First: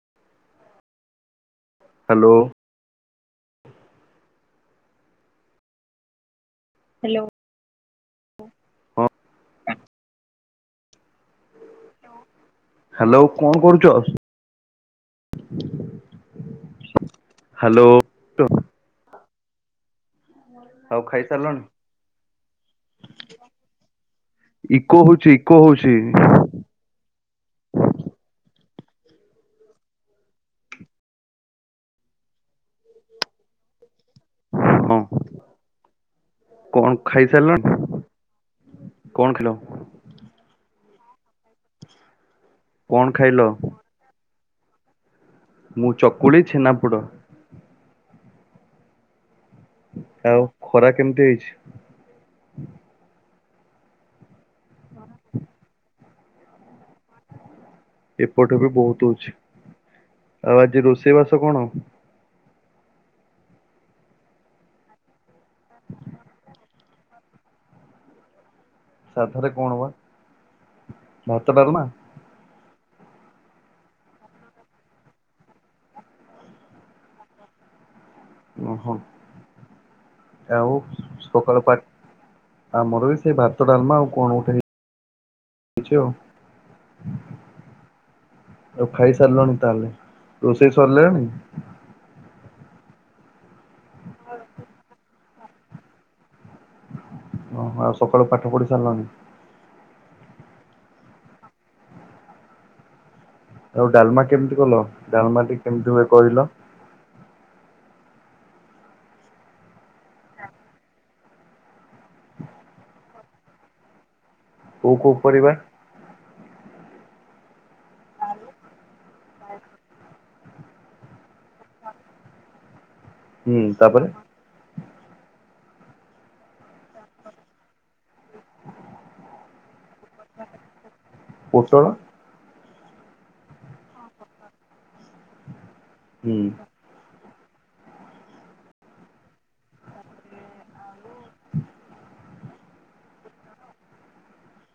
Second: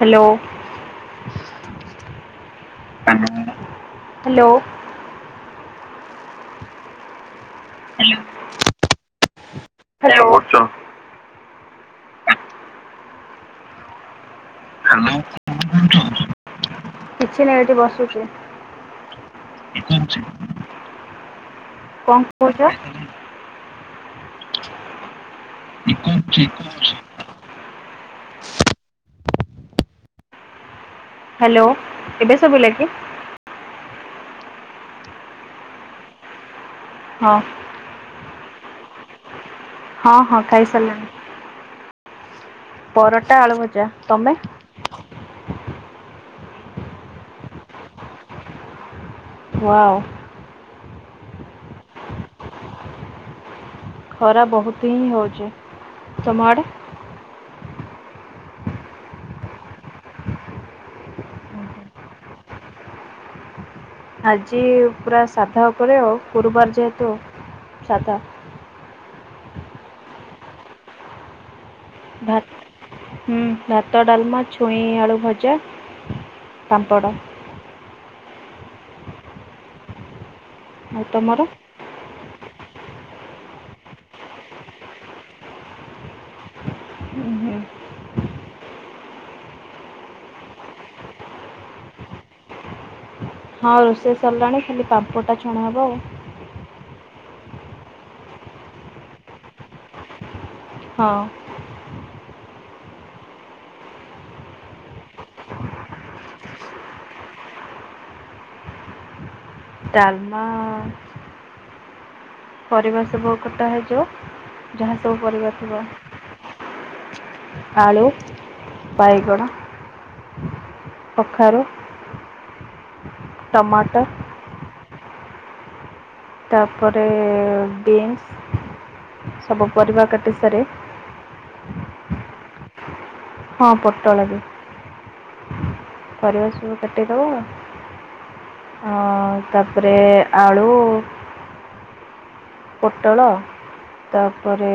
Hello. Hello. Hello. Hello. Hello hello. Hello କଣ କରୁଚ? Hello କଣ କରୁଚ କିଛି ନାହିଁ ଏଠି ହ୍ୟାଲୋ ବସିଛି। [unintelligible] ଆଉ ଖାଇସାରିଲଣି? କହୁଛ? ଇକୋ ହଉଛି ଇକୋ ହଉଛି। ହ୍ୟାଲୋ ଏବେ ସୁଵିଲାକି? ହଁ କଣ ଖାଇ ହଁ ସାରିଲଣି? କଣ ଖାଇଲ? ହଁ ହଁ ଖାଇ ସାରିଲାଣି କଣ ଖାଇଲ ପରଟା ଆଳୁ ଭଜା ତମେ? ମୁଁ ଚକୁଳି ଛେନାପୋଡ। ୱାଓ। ଆଉ ଖରା କେମିତି ହେଇଛି? ଖରା ବହୁତ ହିଁ ହୋଉଛି ତମଆଡ଼େ? ଏପଟ ବି ବହୁତ ହଉଛି ଆଉ ଆଜି ରୋଷେଇ ବାସ କଣ? ଆଜି ପୁରା ସାଧା ଉପରେ ଆଉ ଗୁରୁବାର ଯେହେତୁ ସାଧା। ସାଧାରେ କଣ ବା ଭାତ ଡାଲମା? ଭାତ ହୁଁ ଭାତ ଡାଲମା ଛୁଇଁ ଆଳୁ ଭଜା ପାମ୍ପଡ ଓ ହୋ। ଆଉ ସକାଳ ପାଠ ଆମର ବି ସେଇ ଭାତ ଡାଲମା ଆଉ କଣ ଉଠେଇ ହୁ ହୁଁ ଆଉ ଖାଇ ସାରିଲଣି ତାହେଲେ ରୋଷେଇ ସରିଲାଣି? ହଁ ରୋଷେଇ ସରିଲାଣି ଖାଲି ପାମ୍ପଡଟା ଛଣାହବ ଆଉ ଓହୋ ଆଉ ସକାଳୁ ପାଠ ପଢି ସାରିଲାଣି? ହଁ। ଆଉ ଡାଲମା କେମିତି କଲ ଡାଲମା ଟିକେ କେମିତି ହୁଏ କହିଲ? ଡାଲମା ପରିବା ସବୁ କଟା ହେଯାଉ ଯାହା କୋଉ କୋଉ ସବୁ ପରିବା ଥିବ ଆଳୁ ବାଇଗଣ କଖାରୁ ହୁଁ ଟମାଟର ତାପରେ ତାପରେ ବିନ୍ସ [inaudible] ସବୁ ପରିବା କାଟି ସାରେ ପୋଟଳ? ହଁ ପୋଟଳ ବି ହୁଁ ପରିବା ସବୁ କାଟିଦବ ଅ ତାପରେ ଆଳୁ ପୋଟଳ ତାପରେ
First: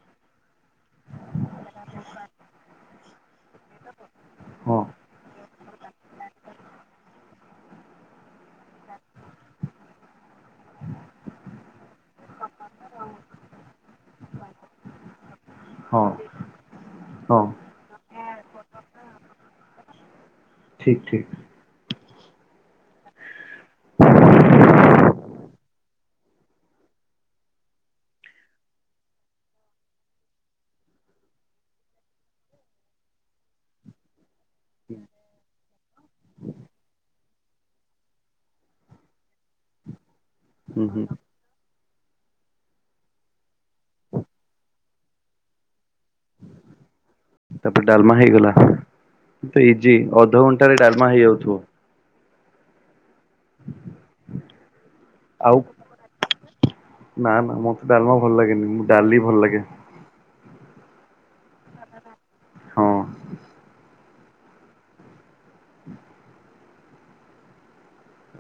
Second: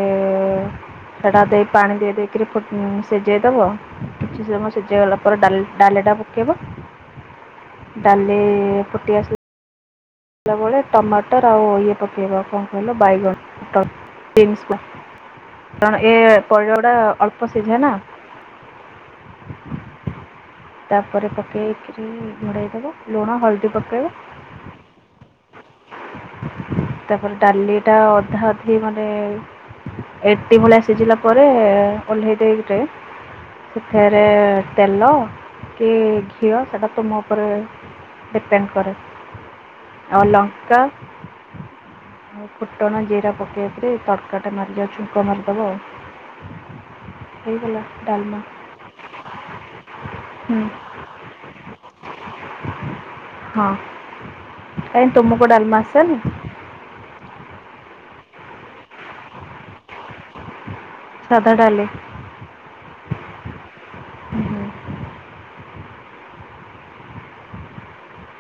ସେଟା ଦେଇ ପାଣି ଦେଇ ଦେଇକି ସିଝେଇଦବ କିଛି ସମୟ ହଁ ସିଝେଇ ଗଲା ପରେ ଡା ଡାଲିଟା ପକେଇବ ଡାଲି ଫୁଟି ଆସ ବଲାବେଳେ ଟମାଟର ଆଉ ଇଏ ପକେଇବା କଣ କହିଲୁ ବାଇଗଣଟ [unintelligible] ହଁ ଏ ପରିବା ଗୁଡା ହଁ ଅଳ୍ପ ସିଝେ ନା ଠିକ ତାପରେ ଠିକ ପକେଇକିରି ଗଡ଼େଇ ଦେବ ଲୁଣ ହଳଦୀ ପକେଇବ ତାପରେ ଡାଲି ଟା ଅଧା ଅଧି ମାନେ ଏଟି ମୂଳିଆ ସିଝିଲା ପରେ ଓହ୍ଲେଇ ଦେଇରେ ଫେରେ ତେଲ କି ଘିଅ ସେଇଟା ତୁମ ଉପରେ ଡିପେଣ୍ଡ କରେ ଆଉ ଲଙ୍କା କା ହୁଁ ହୁଁ ଆଉ ଫୁଟଣ ଜିରା ପକେଇବେ ତଡ଼କାଟା ମାରିଯାଉ ଛୁଙ୍କ ମାରିଦେବ ଆଉ [inaudible] ତାପରେ ଡାଲମା ହେଇଗଲା ଇଜି ହୁଁ ଅଧଘଣ୍ଟାରେ ଡାଲମା ହେଇଯାଉଥିବ ହଁ କାଇଁ ତୁମକୁ ଆଉ ଡାଲମା ଆସେନି କି ନା ନା ମତେ ଡାଲମା ଭଲ ଲାଗେନି ମୁଁ ଡାଲି ଭଲ ଲାଗେ ସାଧା ଡାଲି ହଁ।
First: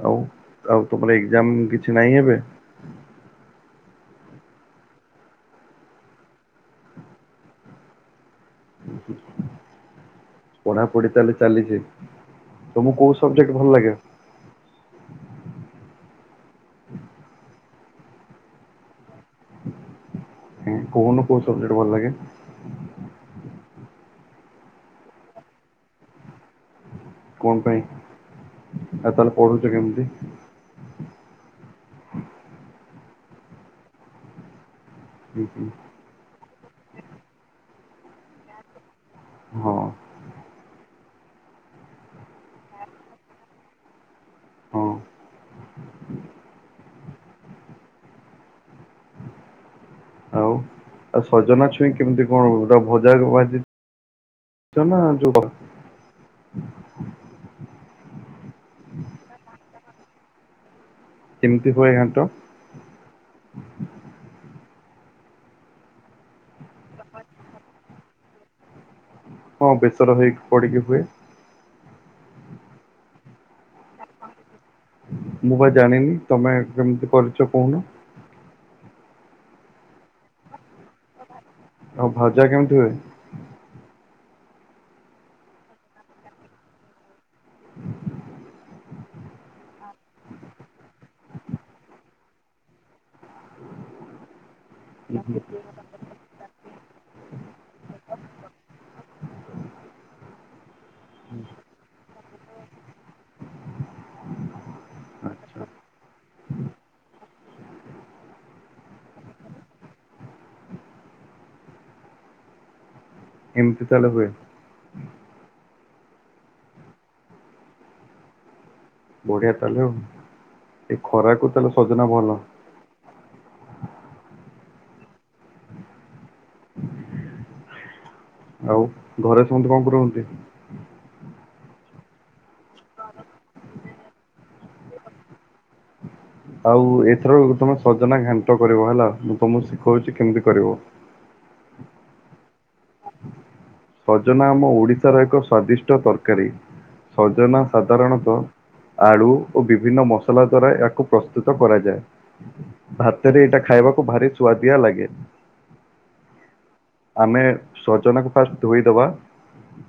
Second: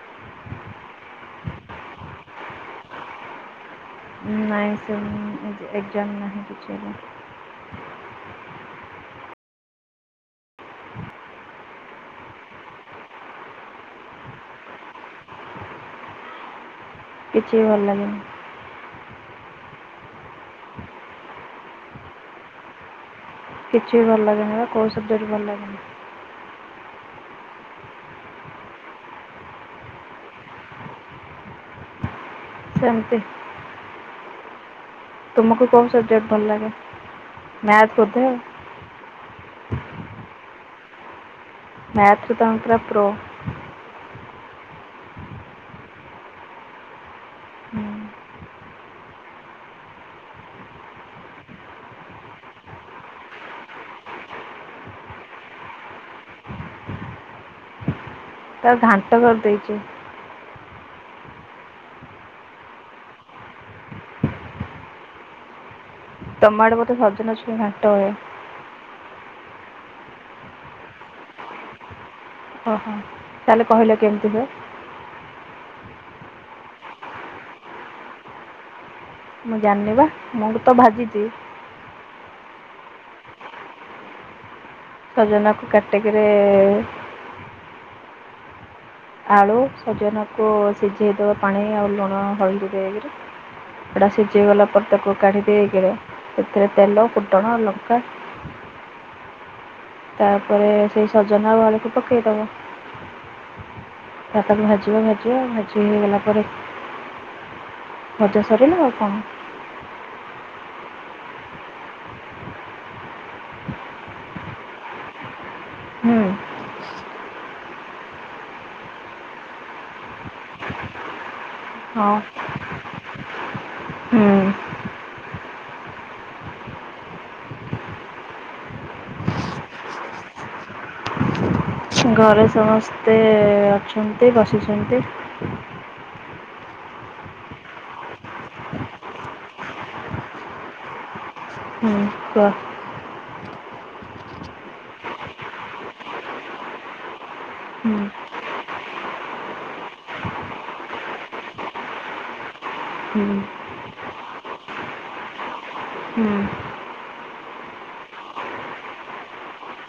ଆଉ ଆଉ ତମର ଏକଜାମ କିଛି ନାଇଁ ଏବେ ନାହିଁ ସେମ ଏକ୍ଜାମ ନାହିଁ କିଛି ଏବେ ପଢାପଢି ତାହେଲେ ଚାଲିଛି ତମକୁ କୋଉ ସବଜେକ୍ଟ ଭଲ ଲାଗେ କିଛି ବି ଭଲଲାଗେନି କହୁନା କଉ ସବଜେକ୍ଟ ଭଲ ଲାଗେ। କିଛି ବି ଭଲଲାଗେନା କୋଉ ସବଜେକ୍ଟ ବି ଭଲ ଲାଗେନି କଣ ପାଇଁ ଏ ତାହେଲେ ପଢୁଛ କେମିତି ସେମିତି। ହୁଁ ତୁମକୁ ହୁଁ କୋଉ ସବଜେକ୍ଟ ଭଲ ଲାଗେ ମ୍ୟାଥ ବୋଧେ ଆଉ ହଁ। ମ୍ୟାଥ ରେ ତମେ ପୁରା ପ୍ରୋ। ହଁ। ହୁଁ ଆଉ ଆଉ ସଜନା ଛୁଇଁ କେମିତି କଣ ଭଜା ଭାଝି [unintelligible] ଯୋ। ତାକୁ ଘାଣ୍ଟ କରିଦେଇଛୁ। କେମିତି ହୁଏ ଘାଣ୍ଟ? ତମ ଆଡେ ବୋଧେ ସଜନା ଛୁଇଁ ଘାଣ୍ଟ ହୁଏ। ହଁ ବେଶର ହେଇକି ପଡ଼ିକି ହୁଏ। ଓହୋ ତାହେଲେ କହିଲ କେମିତି ହୁଏ? ମୁଁ ବା ଜାଣିନି ତମେ କେମିତି କରିଛ କହୁନା। ମୁଁ ଜାଣିନି ବା ମୁଁବି ତ ଭାଜିଛି। ଆଉ ଭଜା କେମିତି ହୁଏ? ସଜନାକୁ କାଟିକିରି ଆଳୁ ସଜନାକୁ ସିଝେଇଦେବା ପାଣି ଆଉ ଲୁଣ ହଳଦି ଦେକିରି ସେଡା ସିଝେଇ ଗଲା ପରେ ତାକୁ ଉଁ ହୁଁ କାଢି ଦେଇକିରି ସେଥିରେ ତେଲ ଫୁଟଣ ଲଙ୍କା ତାପରେ ସେଇ ସଜନା ଆଉ ଆଳକୁ ପକେଇଦବ ତା ଭାଜି ଭାଜିବ ଭାଜିବ ଆଚ୍ଛା ଭାଜି ହେଇଗଲା ପରେ ଭଜା ସରିଲା ଆଉ କଣ। ଏମିତି ତାହେଲେ ହୁଏ। ହୁଁ ବଢିଆ ତାହେଲେ ଆଉ ଏ ଖରାକୁ ତାହେଲେ ସଜନା ହଁ ଭଲ। ହୁଁ। ଆଉ ଘରେ ସମସ୍ତେ କଣ କରନ୍ତି? ଘରେ ସମସ୍ତେ ଅଛନ୍ତି ବସିଛନ୍ତି। ଆଉ ଏଥର ତମେ ସଜନା ଘାଣ୍ଟ କରିବ ହେଲା ମୁଁ ତମକୁ ଶିଖଉଛି କେମିତି କରିବ। ହୁଁ କୁହ। ସଜନା ଆମ ଓଡିଶାର ଏକ ସ୍ଵାଦିଷ୍ଟ ତରକାରୀ। ସଜନା ହୁଁ ସାଧାରଣତଃ ଆଳୁ ଓ ବିଭିନ୍ନ ମସଲା ଦ୍ଵାରା ଏହାକୁ ପ୍ରସ୍ତୁତ କରାଯାଏ। ହୁଁ ଭାତରେ ଏଇଟା ଖାଇବାକୁ ଭାରି ସୁଆଦିଆ ଲାଗେ। ହୁଁ ଆମେ ସଜନାକୁ ଫାଷ୍ଟ ଧୋଇଦବା।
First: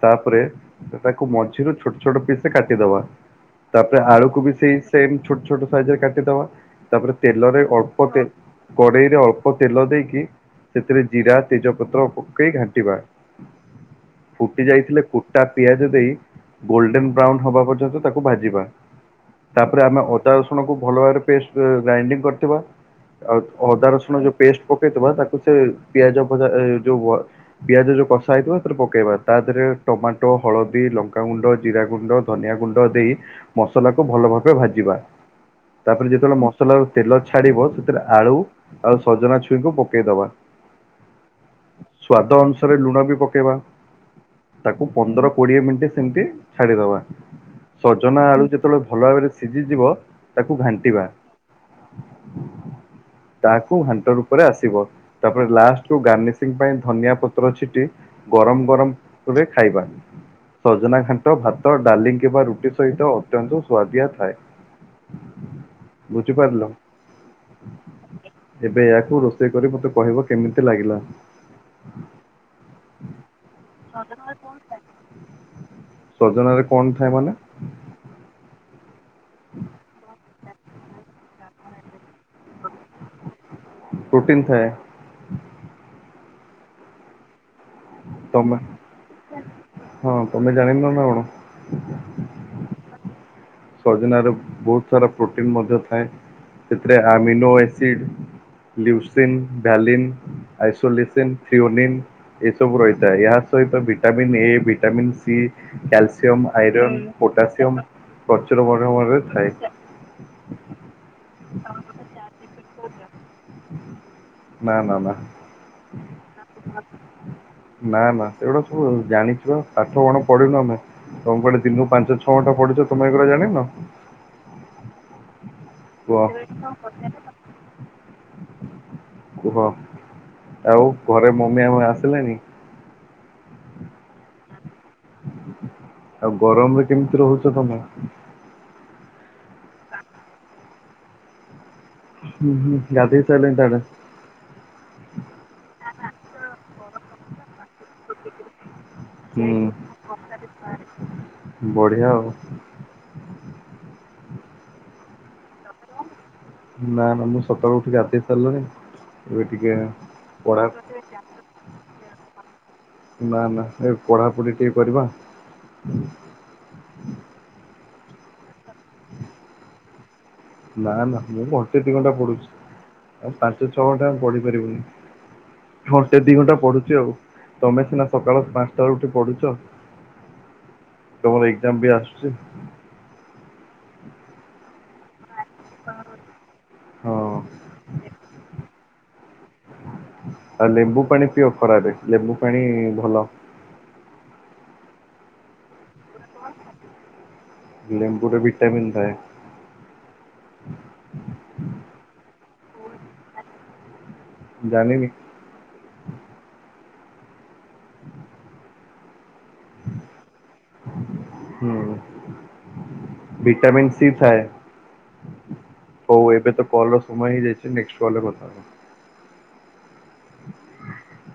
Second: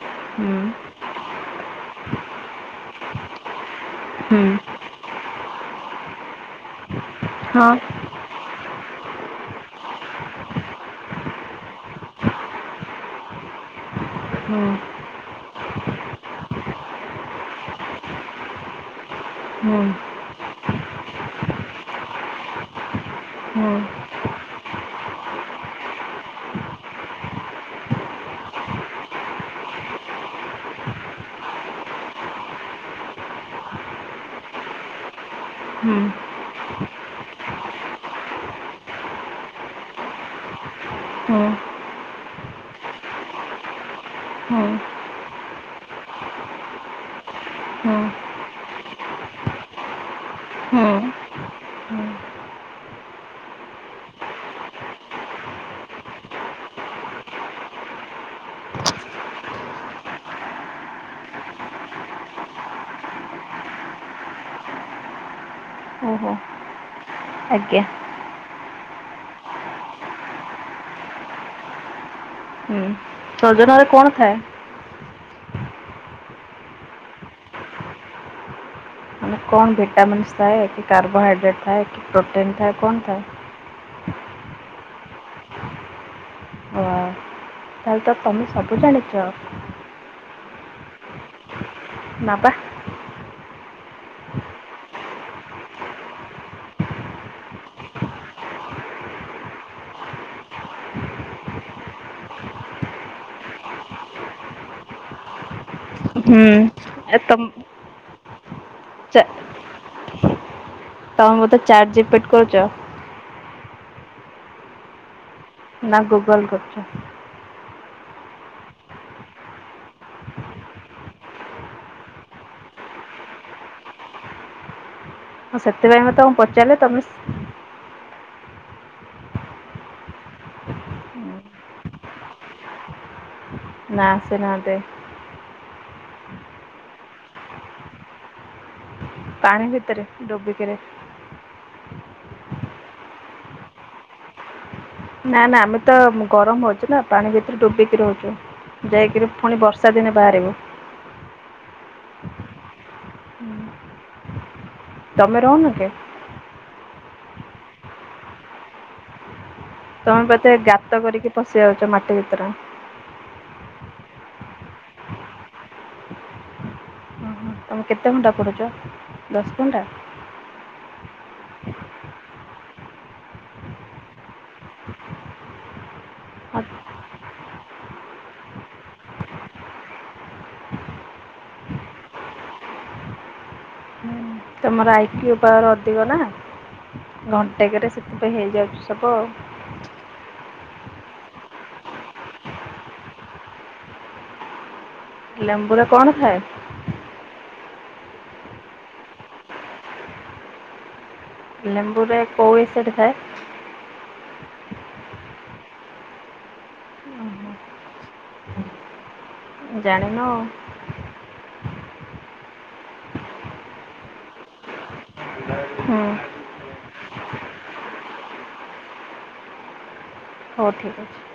ତାପରେ ହୁଁ ତାକୁ ମଝିରୁ ଛୋଟ ଛୋଟ ପିସରେ କାଟିଦବା। ତାପରେ ହୁଁ ଆଳୁକୁ ବି ସେଇ ସେମ୍ ଛୋଟ ଛୋଟ ସାଇଜିରେ କାଟିଦବା। ତାପରେ ତେଲରେ ହଁ ଅଳ୍ପ ତେ କଡ଼େଇରେ ଅଳ୍ପ ତେଲ ଦେଇକି ସେଥିରେ ଜିରା ତେଜପତ୍ର ପକେଇ ଘା ଟିବା ହୁଁ ଫୁଟି ଯାଇଥିଲେ କୁଟା ପିଆଜ ଦେଇ ଗୋଲ୍ଡେନ୍ ବ୍ରାଉନ୍ ହବା ପର୍ଯ୍ୟନ୍ତ ତାକୁ ଭାଜିବା। ହୁଁ ତାପରେ ଆମେ ଅଦା ରସଣକୁ ଭଲ ଭାବରେ ପେଷ୍ଟେ ଗ୍ରାଇଣ୍ଡିଙ୍ଗ୍ କରିଥିବା। ଆଉ ହୁଁ ଅଦା ରସୁଣ ଯୋଉ ପେଷ୍ଟେ ପକେଇଦବା ତାକୁ ସେ ପିଆଜ ଭଜା ଏ ଯୋଉ ପିଆଜ ଯଉ କଷା ହେଇଥିବ ସେଥିରେ ପକେଇବା ତା ଦେହରେ ଟମାଟୋ, ହଳଦୀ, ଲଙ୍କାଗୁଣ୍ଡ, ଜିରା, ଗୁଣ୍ଡ ଧନିଆ ଗୁଣ୍ଡ ଦେଇ ମସଲାକୁ ଭଲ ଭାବେ ଭାଜିବା ହୁଁ ତାପରେ ଯେତେବେଳେ ମସଲାରୁ ତେଲ ଛାଡ଼ିବ ସେତେବେଳେ ଆଳୁ ଆଉ ସଜନା ଛୁଇଁଙ୍କୁ ପକେଇଦବା ହୁଁ। ସ୍ଵାଦ ଅନୁସାରେ ଲୁଣବି ପକେଇବା ହୁଁ ତାକୁ ପନ୍ଦର କୋଡ଼ିଏ ମିନିଟ୍ ସେମତି ଛାଡ଼ିଦବା ହୁଁ ସଜନା ଆଳୁ ଯେତେବେଳେ ଭଲ ଭାବରେ ସିଝିଯିବ ତାକୁ ହୁଁ ଘାଣ୍ଟିବା ହୁଁ ତାକୁ ଘାଣ୍ଟ ରୂପରେ ଆସିବ ତାପରେ ଲାଷ୍ଟକୁ ଗାର୍ନିସିଂ ପାଇଁ ଧନିଆ ପତ୍ର ଛିଟି ଗରମ ଗରମରେ ଖାଇବା ସଜନା ଘାଣ୍ଟ ଭାତ ଡାଲି କିମ୍ବା ରୁଟି ସହିତ ଅତ୍ୟନ୍ତ ସୁଆଦିଆ ଥାଏ। ଓହୋ ବୁଝିପାରିଲ? ଆଜ୍ଞା। ଏବେ ଏହାକୁ ରୋଷେଇ କରି ମତେ କହିବ କେମିତି ଲାଗିଲା? ହୁଁ। ସଜନା ସଜନାରେ କଣ ଥାଏ ସଜନାରେ କଣ ଥାଏ ମାନେ? ମାନେ କଣ ଭିଟାମିନ୍ସ୍ ଥାଏ କି କାର୍ବୋହାଇଡ୍ରେଟ୍ ଥାଏ କି ପ୍ରୋଟିନ୍ ଥାଏ କଣ ଥାଏ? ପ୍ରୋଟିନ୍ ଥାଏ। ତାହେଲେତ ତମେ ସବୁ ଜାଣିଚ? ହଁ ତମେ ଜାଣିନନା କଣ? ନା ପା। ସଜନାରେ ବହୁତ୍ ସାରା ପ୍ରୋଟିନ ମଧ୍ୟ ଥାଏ ସେଥିରେ amino acid leucine valine isoleucine ଫିଓନନ୍ ଏ ସବୁ ରହିଥାଏ ଏହା ସହିତ ଭିଟାମିିନ ଏ ଭିଟାମିନ୍ ସି ହୁଁ କ୍ୟଲସୟାମ ଆଇରନ୍ ଏ ତମ ପୋଟ ସିୟମ୍ ପ୍ରଚୁର ପରିମାଣରେ ଚା ଥାଏ। ତମେ ମୋତେ ଚାର୍ଟ ଜିପିଟ୍ କହୁଚ? ନା ନା ନା। ନା ଗୁଗଲ୍ କରୁଚ? ନା ନା ସେଗୁଡ଼ା ସବୁ ଜାଣିଚୁପା ପାଠ କଣ ପଢିନୁ ଆମେ। ସବୁବେଳେ ଦିନକୁୁ ପାଞ୍ଚ ଛଅ ଘଣ୍ଟା ପଢୁଚ ତମେ ଏଗୁଡ଼ା ଜାଣିନ? ହ ସେଥିପାଇଁତ କୁହ ତମକୁ ପଚାରିଲି ତମେ କୁହ ଆଉ ଘରେ ମମି ଆଉ ଆସିଲେଣିି? ନା ଆସିନାହାଁନ୍ତି। ଆଉ ଗରମରେ କେମିତି ରହୁଚ ତମେ? ପାଣି ଭିତରେ ଡୁବିକିରି। ହୁଁ ହୁଁ ଗାଧୋଇ ସାରିଲେଣି ତାହାଲେ? ନା ନା ଆମେତ ଗରମ ହଉଚିନା ପାଣି ଭିତରେ ଡୁବିକି ରହୁଛୁ। ଯାଇକିରି ହୁଁ ପୁଣି ବର୍ଷା ଦିନେ ବାହାରିବୁ। ବଢିଆ ଆଉ। ତୋମେ ରହୁନ କି। ନା ନା ମୁଁ ସକାଳୁ ଉଠିକି ଗାଧେଇ ସାରିଲିଣିି, ଏବେ ଟିକେ ତୋମେ ବୋଧେ ପଢା ଗାତ କରିକି ପଶି ଯାଉଛ ମାଟି ଭିତରେ। ନା ନା ଏ ପଢାପଢି ଟିକେ କରିବା। ତୋମେ କେତେ ଘଣ୍ଟା ପଢୁଛ? ଦଶ ଘଣ୍ଟା? ନା ନା ମୁଁ ଘଣ୍ଟେ ଦି ଘଣ୍ଟା ପଢୁଛି। ଆଉ ପାଞ୍ଚ ଛଅ ଘଣ୍ଟା ପଢି ପାରିବୁନି। ଘଣ୍ଟେ ଦି ଘଣ୍ଟା ପଢୁଛି ଆଉ। ତୋମେ ସିନା ସକାଳ ପାନ୍ସଟା ରୁ ଉଠି ପଢୁଛ। ତୋମର ଏକ୍ଜାମ୍ ବି ଆସୁଛି। ତୋମର ଆଇକ୍ୟୁ ପାୱାର୍ ଅଧିକ ନା ହଁ। ଘଣ୍ଟେକେରେ ସେଥିପାଇଁ ହେଇଯାଉଛି ସବୁ ଆଉ। ଆଉ ଲେମ୍ବୁ ପାଣି ପିଅ ଖରାଦିନେ, ଲେମ୍ବୁ ପାଣି ଭଲ। ଲେମ୍ବୁରେ କଣ ଥାଏ? ଲେମ୍ବୁ ର ଭିଟାମିିନ୍ ଥାଏ। ଲେମ୍ବୁ ରେ କୋଉ ଏସିଡ୍ ଥାଏ? ଜାଣିନି। ଜାଣିନ। ହୁଁ, ଭିଟାମିିନ୍ ସି ଥାଏ। ହୁଁ ହଉ ଏବେ ତ କଲ୍ ର ସମୟ ହେଇ ଯାଇଛି ନେକ୍ସଟ୍ କଲ୍ ରେ କଥା। ହଉ ଠିକ୍ ଅଛି।